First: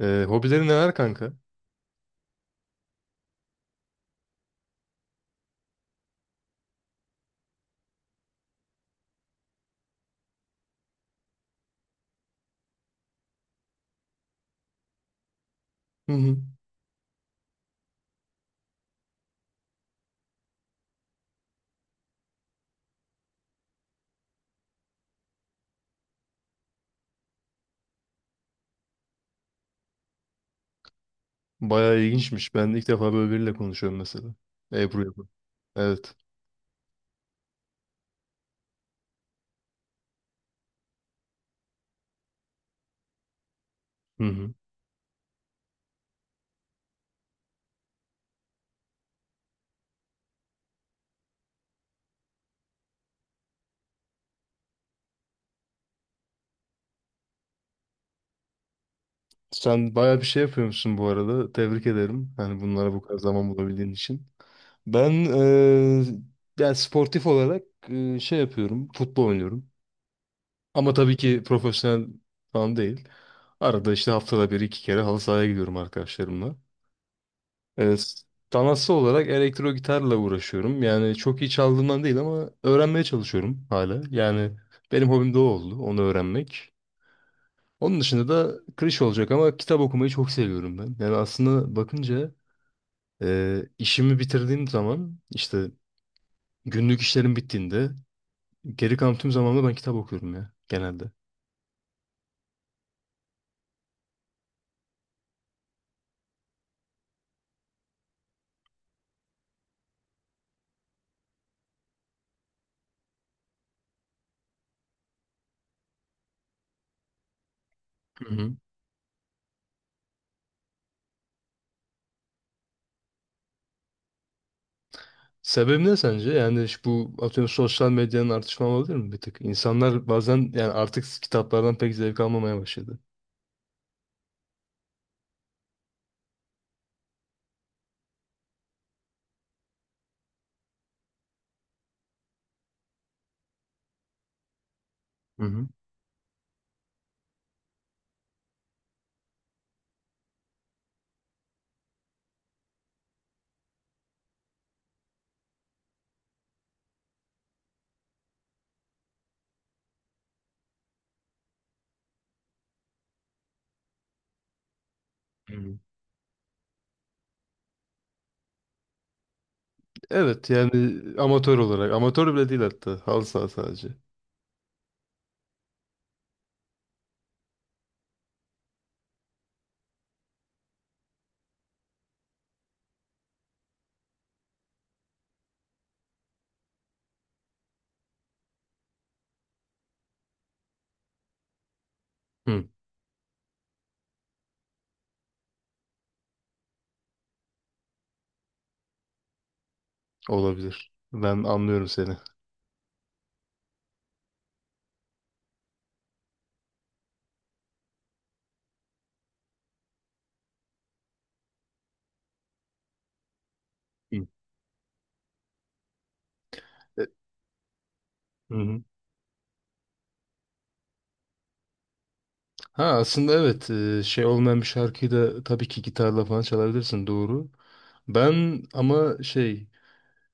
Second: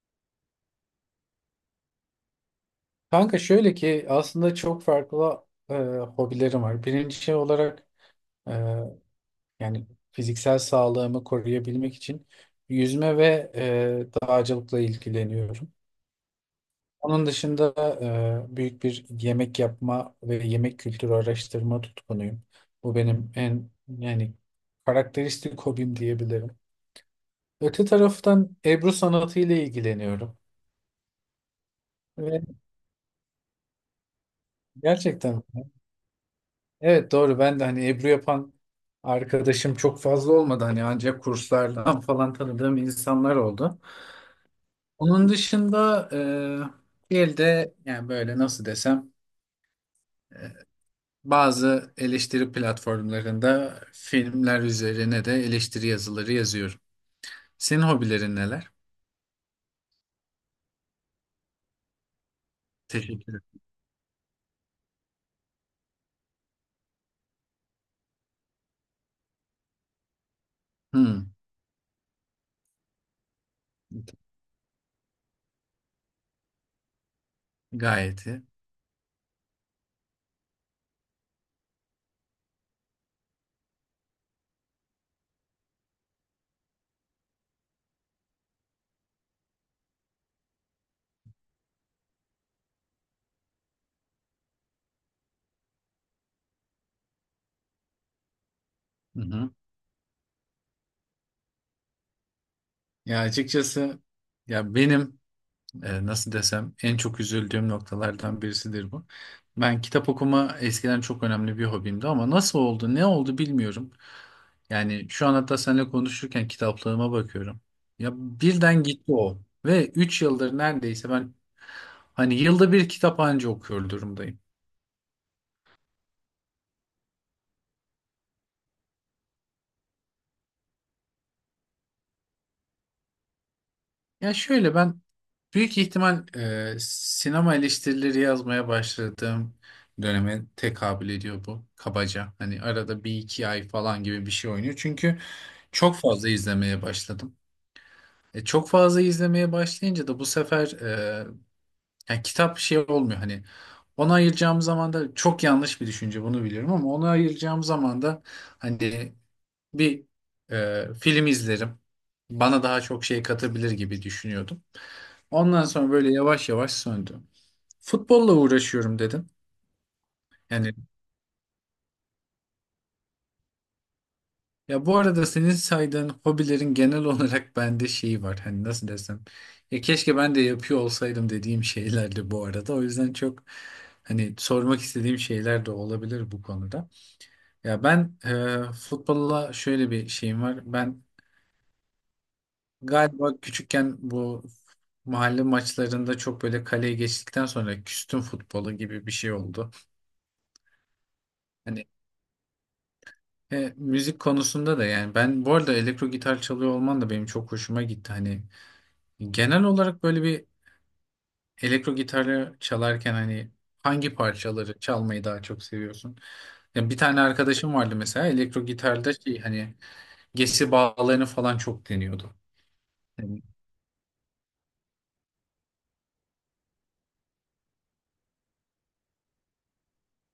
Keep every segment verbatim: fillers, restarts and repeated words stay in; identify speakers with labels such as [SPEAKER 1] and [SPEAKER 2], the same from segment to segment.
[SPEAKER 1] Ee, hobilerin neler kanka?
[SPEAKER 2] Kanka şöyle ki aslında çok farklı e, hobilerim var. Birinci şey olarak e, yani fiziksel sağlığımı koruyabilmek için yüzme ve e, dağcılıkla ilgileniyorum.
[SPEAKER 1] Hı hı.
[SPEAKER 2] Onun dışında e, büyük bir yemek yapma ve yemek kültürü araştırma tutkunuyum. Bu benim en yani karakteristik hobim diyebilirim. Öte taraftan Ebru sanatı ile ilgileniyorum.
[SPEAKER 1] Bayağı
[SPEAKER 2] Ve
[SPEAKER 1] ilginçmiş. Ben de ilk defa böyle biriyle konuşuyorum mesela. Ebru yapıyor.
[SPEAKER 2] gerçekten
[SPEAKER 1] Evet.
[SPEAKER 2] evet, doğru, ben de hani Ebru yapan arkadaşım çok fazla olmadı hani, ancak kurslardan falan tanıdığım insanlar oldu.
[SPEAKER 1] Hı hı.
[SPEAKER 2] Onun dışında e, bir elde yani böyle nasıl desem, bazı eleştiri platformlarında filmler üzerine de eleştiri yazıları yazıyorum. Senin hobilerin neler?
[SPEAKER 1] Sen bayağı bir şey yapıyormuşsun bu arada. Tebrik ederim. Hani bunlara bu kadar
[SPEAKER 2] Teşekkür ederim.
[SPEAKER 1] zaman bulabildiğin için. Ben eee yani sportif olarak eee, şey yapıyorum. Futbol oynuyorum. Ama tabii
[SPEAKER 2] Hmm,
[SPEAKER 1] ki profesyonel falan değil. Arada işte haftada bir iki kere halı sahaya gidiyorum arkadaşlarımla. E,
[SPEAKER 2] gayet iyi.
[SPEAKER 1] Sanatsal olarak elektro gitarla uğraşıyorum. Yani çok iyi çaldığımdan değil ama öğrenmeye çalışıyorum hala. Yani benim hobim de o oldu, onu öğrenmek. Onun dışında da klişe olacak ama kitap okumayı çok seviyorum ben. Yani aslında bakınca e, işimi bitirdiğim zaman işte günlük işlerim bittiğinde geri kalan
[SPEAKER 2] Hı
[SPEAKER 1] tüm
[SPEAKER 2] hı.
[SPEAKER 1] zamanımda ben kitap okuyorum ya genelde.
[SPEAKER 2] Ya açıkçası ya benim e, nasıl desem en çok üzüldüğüm noktalardan birisidir bu. Ben kitap okuma eskiden çok önemli bir hobimdi, ama nasıl oldu, ne oldu bilmiyorum. Yani şu an hatta seninle konuşurken kitaplığıma bakıyorum. Ya
[SPEAKER 1] Hı hı.
[SPEAKER 2] birden gitti o ve üç yıldır neredeyse ben hani yılda bir kitap anca okuyor durumdayım.
[SPEAKER 1] Sebebi ne sence? Yani şu bu atıyorum sosyal medyanın artışma olabilir mi bir tık? İnsanlar bazen yani artık kitaplardan pek zevk almamaya başladı.
[SPEAKER 2] Ya şöyle, ben büyük ihtimal e, sinema eleştirileri yazmaya başladığım döneme tekabül ediyor bu kabaca. Hani arada bir iki ay falan gibi bir şey oynuyor. Çünkü çok fazla izlemeye başladım. E, çok fazla izlemeye başlayınca da bu sefer e, yani kitap şey olmuyor hani, ona ayıracağım zaman da, çok yanlış bir düşünce bunu biliyorum ama, ona ayıracağım zaman da hani bir e, film izlerim. Bana daha çok şey katabilir gibi düşünüyordum. Ondan
[SPEAKER 1] Hı.
[SPEAKER 2] sonra böyle yavaş yavaş söndü. Futbolla uğraşıyorum dedim.
[SPEAKER 1] Evet
[SPEAKER 2] Yani
[SPEAKER 1] yani amatör olarak. Amatör bile değil hatta. Halı saha sadece.
[SPEAKER 2] ya bu arada senin saydığın hobilerin genel olarak bende şeyi var. Hani nasıl desem. Ya keşke ben de yapıyor olsaydım dediğim şeylerdi bu arada. O yüzden çok hani sormak istediğim şeyler de olabilir bu konuda. Ya ben e, futbolla şöyle bir şeyim var. Ben
[SPEAKER 1] Hı.
[SPEAKER 2] galiba küçükken bu mahalle maçlarında çok böyle kaleye geçtikten sonra küstüm futbolu gibi bir şey oldu.
[SPEAKER 1] Olabilir. Ben
[SPEAKER 2] Hani
[SPEAKER 1] anlıyorum seni.
[SPEAKER 2] e, müzik konusunda da, yani ben bu arada elektro gitar çalıyor olman da benim çok hoşuma gitti. Hani genel olarak böyle bir elektro gitarı çalarken hani hangi
[SPEAKER 1] Hı.
[SPEAKER 2] parçaları çalmayı daha çok seviyorsun? Ya bir
[SPEAKER 1] E,
[SPEAKER 2] tane arkadaşım vardı mesela,
[SPEAKER 1] Hı
[SPEAKER 2] elektro
[SPEAKER 1] hı.
[SPEAKER 2] gitarda şey hani gesi bağlarını falan çok deniyordu.
[SPEAKER 1] Ha aslında
[SPEAKER 2] Yani-
[SPEAKER 1] evet e, şey olmayan bir şarkıyı da tabii ki gitarla falan çalabilirsin doğru. Ben ama şey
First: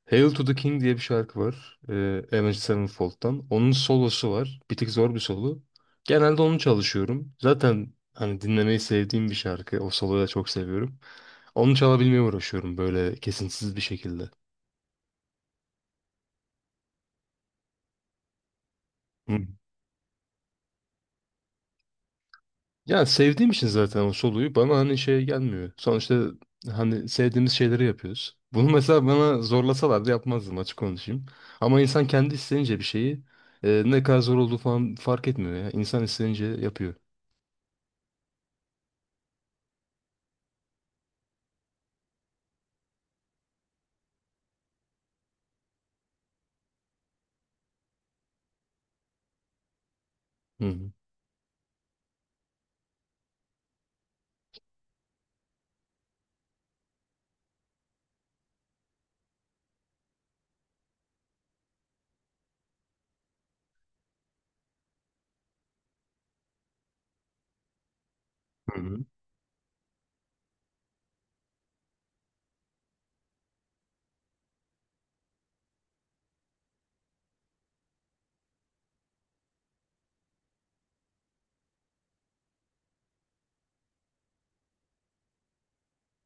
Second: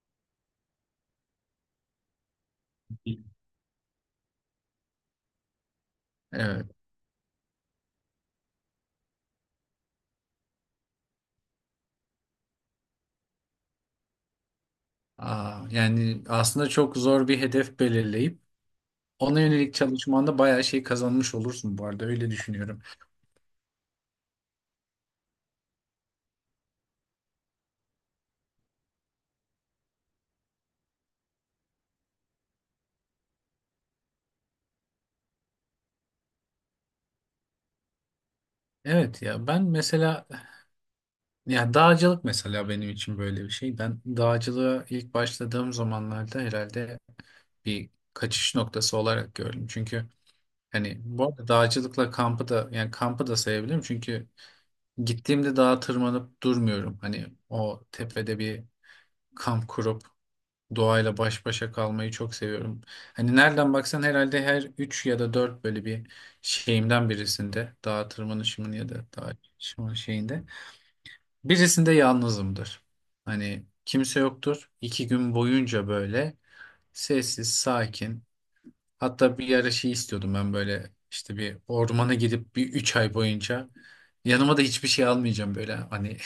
[SPEAKER 1] Hail to the King diye bir şarkı var. E, Avenged Sevenfold'dan. Onun solosu var. Bir tık zor bir solo. Genelde onu
[SPEAKER 2] evet.
[SPEAKER 1] çalışıyorum. Zaten hani dinlemeyi sevdiğim bir şarkı. O soloyu da çok seviyorum. Onu çalabilmeye uğraşıyorum böyle kesintisiz bir şekilde.
[SPEAKER 2] Aa, yani aslında çok zor bir hedef belirleyip
[SPEAKER 1] Hı.
[SPEAKER 2] ona yönelik çalışmanda bayağı şey kazanmış olursun bu arada, öyle düşünüyorum.
[SPEAKER 1] Ya sevdiğim için zaten o soluyu bana hani şey gelmiyor. Sonuçta hani sevdiğimiz şeyleri yapıyoruz. Bunu mesela bana zorlasalardı yapmazdım açık konuşayım. Ama insan kendi isteyince bir şeyi e, ne kadar zor olduğu falan fark etmiyor ya. İnsan isteyince yapıyor.
[SPEAKER 2] Evet, ya ben mesela ya dağcılık mesela benim için böyle bir şey. Ben dağcılığa ilk başladığım zamanlarda herhalde bir kaçış noktası olarak gördüm. Çünkü
[SPEAKER 1] Hı hı.
[SPEAKER 2] hani bu arada dağcılıkla kampı da, yani kampı da sayabilirim. Çünkü gittiğimde dağa tırmanıp durmuyorum. Hani o tepede bir kamp kurup doğayla baş başa kalmayı çok seviyorum. Hani nereden baksan herhalde her üç ya da dört böyle bir şeyimden birisinde, dağa tırmanışımın
[SPEAKER 1] Hı
[SPEAKER 2] ya
[SPEAKER 1] hı.
[SPEAKER 2] da dağ çıkışımın şeyinde birisinde yalnızımdır. Hani kimse yoktur. İki gün boyunca böyle sessiz, sakin. Hatta bir ara şey istiyordum ben, böyle işte bir ormana gidip bir üç ay boyunca yanıma da hiçbir şey almayacağım böyle hani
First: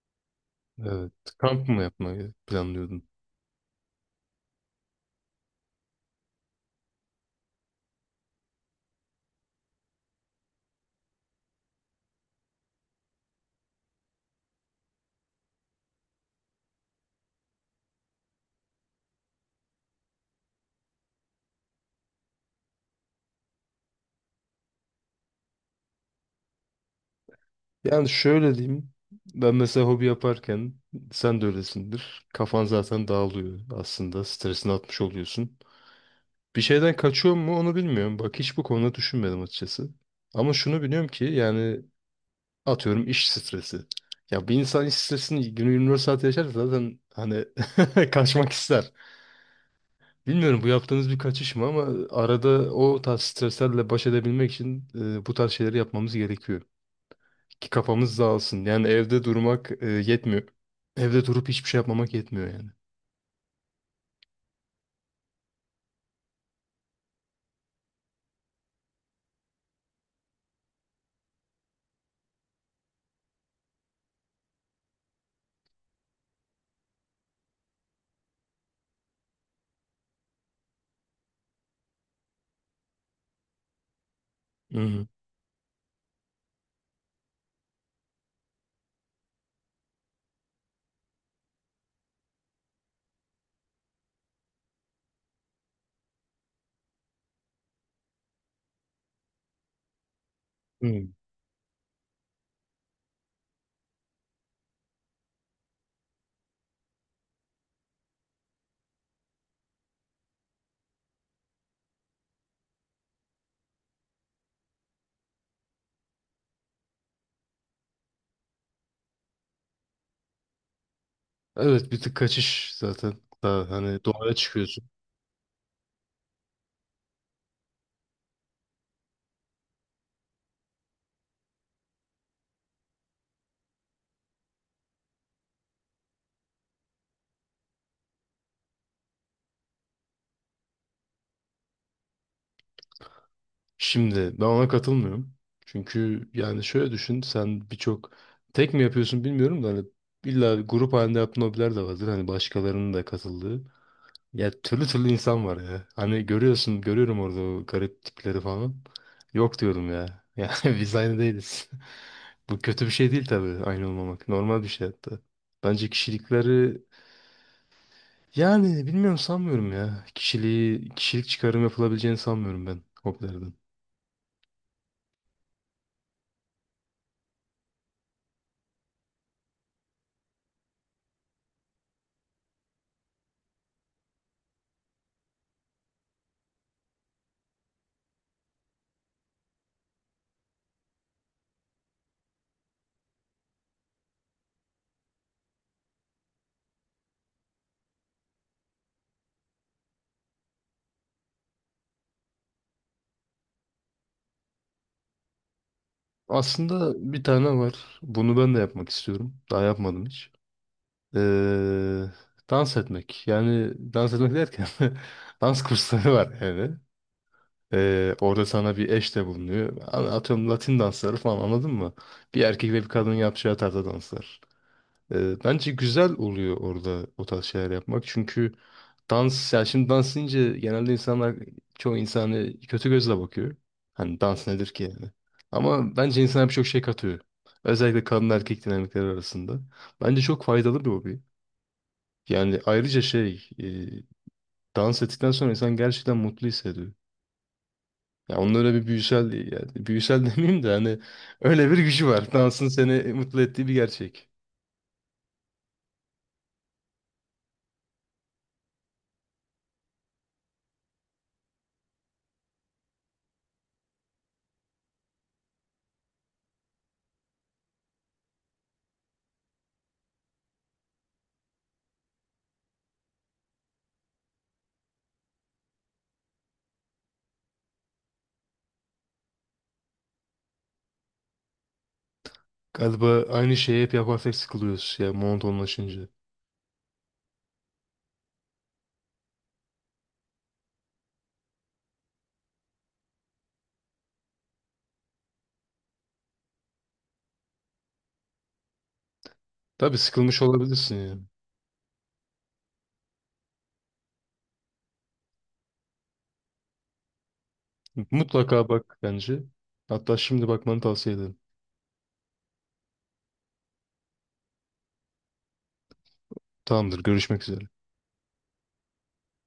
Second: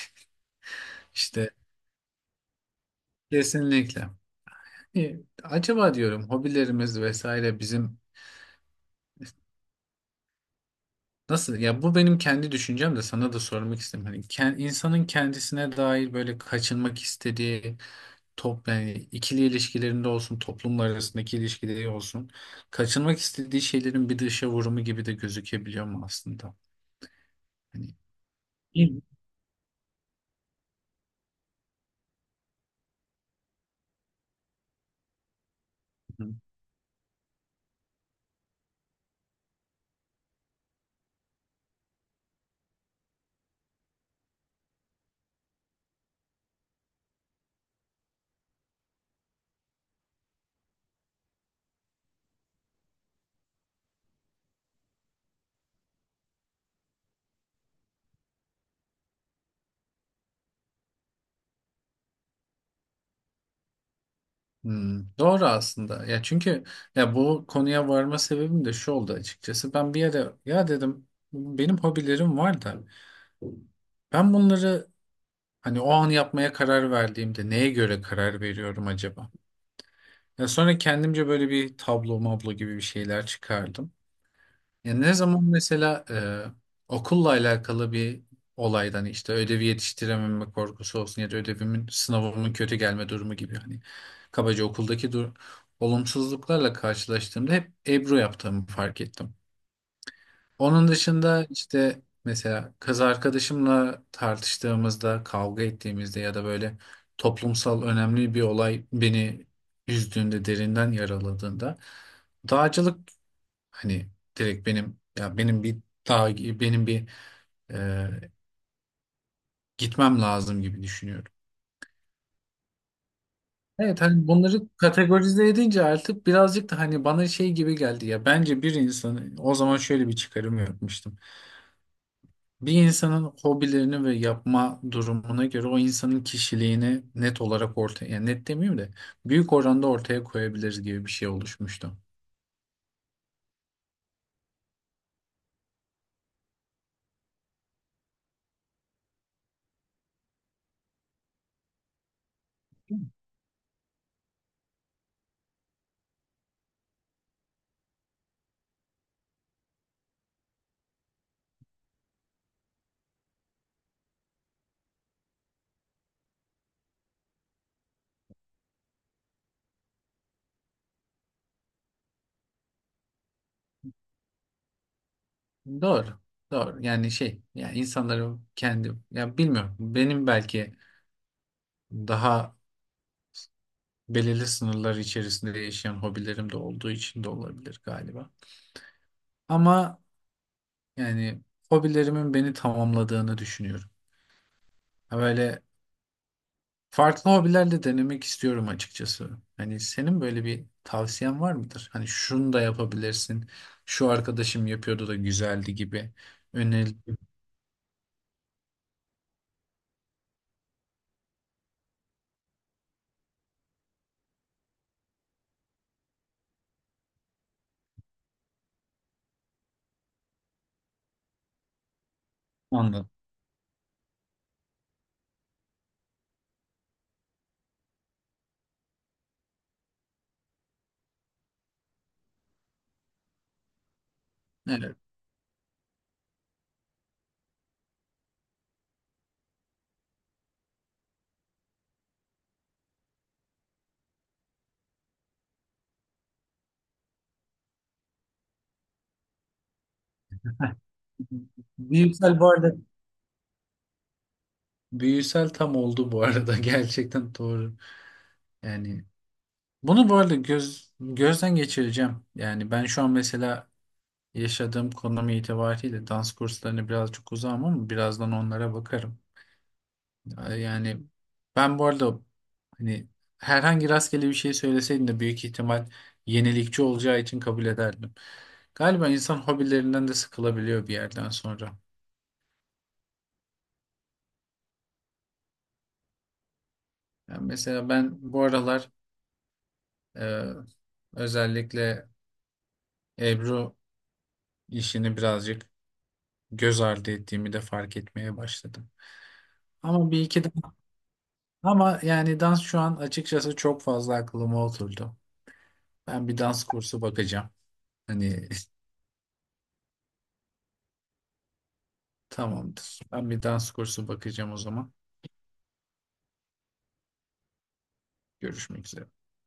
[SPEAKER 1] Evet.
[SPEAKER 2] işte
[SPEAKER 1] Kamp mı yapmayı planlıyordun?
[SPEAKER 2] kesinlikle. E, Acaba diyorum, hobilerimiz vesaire bizim nasıl, ya bu benim kendi düşüncem, de sana da sormak istedim. Hani ken- insanın kendisine dair böyle kaçınmak istediği top yani ikili ilişkilerinde olsun, toplumlar arasındaki ilişkileri olsun, kaçınmak istediği şeylerin bir dışa vurumu gibi de gözükebiliyor mu aslında? Hani
[SPEAKER 1] Yani şöyle diyeyim. Ben mesela hobi yaparken sen de öylesindir. Kafan zaten dağılıyor aslında. Stresini atmış oluyorsun.
[SPEAKER 2] hı.
[SPEAKER 1] Bir şeyden kaçıyor mu onu bilmiyorum. Bak hiç bu konuda düşünmedim açıkçası. Ama şunu biliyorum ki yani atıyorum iş stresi. Ya bir insan iş stresini günü yirmi dört saat yaşarsa zaten hani kaçmak ister. Bilmiyorum bu yaptığınız bir kaçış mı ama arada o tarz streslerle baş edebilmek için e, bu tarz şeyleri yapmamız gerekiyor. Ki kafamız dağılsın. Yani evde durmak e, yetmiyor. Evde durup hiçbir şey yapmamak yetmiyor yani.
[SPEAKER 2] Hmm, doğru aslında. Ya çünkü ya bu konuya varma sebebim de şu oldu açıkçası. Ben bir yere ya dedim, benim hobilerim var da ben bunları hani o an yapmaya karar verdiğimde neye göre karar veriyorum acaba? Ya sonra kendimce böyle bir tablo mablo gibi bir şeyler çıkardım.
[SPEAKER 1] Hı
[SPEAKER 2] Ya
[SPEAKER 1] hı.
[SPEAKER 2] ne zaman mesela e, okulla alakalı bir olaydan, hani işte ödevi yetiştirememe korkusu olsun ya da ödevimin sınavımın kötü gelme durumu gibi, hani kabaca okuldaki dur olumsuzluklarla karşılaştığımda hep Ebru yaptığımı fark ettim. Onun
[SPEAKER 1] Hı.
[SPEAKER 2] dışında işte mesela kız arkadaşımla tartıştığımızda, kavga ettiğimizde ya da böyle toplumsal önemli bir olay beni üzdüğünde, derinden yaraladığında, dağcılık. Hani direkt benim, ya benim bir, daha benim bir e, gitmem lazım gibi düşünüyorum.
[SPEAKER 1] Evet bir tık kaçış zaten. Daha
[SPEAKER 2] Evet,
[SPEAKER 1] hani
[SPEAKER 2] hani
[SPEAKER 1] doğaya
[SPEAKER 2] bunları
[SPEAKER 1] çıkıyorsun.
[SPEAKER 2] kategorize edince artık birazcık da hani bana şey gibi geldi ya, bence bir insanın, o zaman şöyle bir çıkarım yapmıştım. Bir insanın hobilerini ve yapma durumuna göre o insanın kişiliğini net olarak ortaya, yani net demeyeyim de, büyük oranda ortaya koyabiliriz gibi bir şey oluşmuştu.
[SPEAKER 1] Şimdi ben ona katılmıyorum. Çünkü yani şöyle düşün sen birçok tek mi yapıyorsun bilmiyorum da hani illa grup halinde yaptığın hobiler de vardır. Hani başkalarının da katıldığı. Ya türlü türlü insan var ya. Hani görüyorsun görüyorum orada o garip tipleri falan. Yok diyorum ya. Yani biz aynı değiliz. Bu kötü bir şey değil tabii aynı olmamak. Normal bir şey hatta. Bence kişilikleri yani bilmiyorum sanmıyorum ya. Kişiliği, kişilik çıkarım yapılabileceğini sanmıyorum ben hobilerden.
[SPEAKER 2] Doğru. Doğru. Yani şey, yani insanların kendi, ya bilmiyorum, benim belki daha belirli sınırlar içerisinde yaşayan hobilerim de olduğu için de olabilir galiba. Ama yani hobilerimin beni tamamladığını düşünüyorum. Ha, böyle farklı hobilerle denemek istiyorum açıkçası. Hani senin böyle bir tavsiyen var mıdır? Hani şunu da yapabilirsin. Şu arkadaşım yapıyordu da güzeldi gibi. Öneri,
[SPEAKER 1] Aslında bir tane var. Bunu ben de yapmak istiyorum. Daha yapmadım hiç. Ee, Dans etmek. Yani dans etmek derken dans kursları var yani. Ee, orada sana bir eş de bulunuyor. Hani atıyorum Latin dansları falan anladın mı? Bir erkek ve bir
[SPEAKER 2] anladım.
[SPEAKER 1] kadın yapacağı tarzda danslar. Ee, bence güzel oluyor orada o tarz şeyler yapmak. Çünkü dans, yani şimdi dans deyince genelde insanlar, çoğu insanı kötü gözle bakıyor. Hani dans nedir ki
[SPEAKER 2] Evet.
[SPEAKER 1] yani. Ama bence insana birçok şey katıyor. Özellikle kadın erkek dinamikleri arasında. Bence çok faydalı bir hobi. Yani ayrıca şey, e, dans ettikten sonra insan gerçekten mutlu hissediyor. Ya onun öyle bir büyüsel, yani büyüsel demeyeyim de hani öyle bir gücü var.
[SPEAKER 2] Büyüsel bu
[SPEAKER 1] Dansın
[SPEAKER 2] arada.
[SPEAKER 1] seni mutlu ettiği bir gerçek.
[SPEAKER 2] Büyüsel tam oldu bu arada. Gerçekten doğru. Yani bunu bu arada göz, gözden geçireceğim. Yani ben şu an mesela yaşadığım konum itibariyle dans kurslarına birazcık uzağım, ama birazdan onlara bakarım. Yani ben bu arada hani herhangi rastgele bir şey söyleseydin de büyük ihtimal yenilikçi olacağı için kabul ederdim. Galiba insan hobilerinden de sıkılabiliyor bir yerden sonra.
[SPEAKER 1] Galiba aynı şeyi hep yaparsak sıkılıyoruz ya monotonlaşınca.
[SPEAKER 2] Yani mesela ben bu aralar e, özellikle Ebru işini birazcık göz ardı ettiğimi de fark etmeye başladım.
[SPEAKER 1] Tabii
[SPEAKER 2] Ama bir
[SPEAKER 1] sıkılmış
[SPEAKER 2] iki dans.
[SPEAKER 1] olabilirsin ya.
[SPEAKER 2] Ama yani dans şu an açıkçası çok fazla aklıma oturdu. Ben bir dans kursu bakacağım. Hani
[SPEAKER 1] Mutlaka bak bence. Hatta şimdi bakmanı tavsiye ederim.
[SPEAKER 2] tamamdır. Ben bir dans kursu bakacağım o zaman.
[SPEAKER 1] Tamamdır, görüşmek üzere.
[SPEAKER 2] Görüşmek üzere.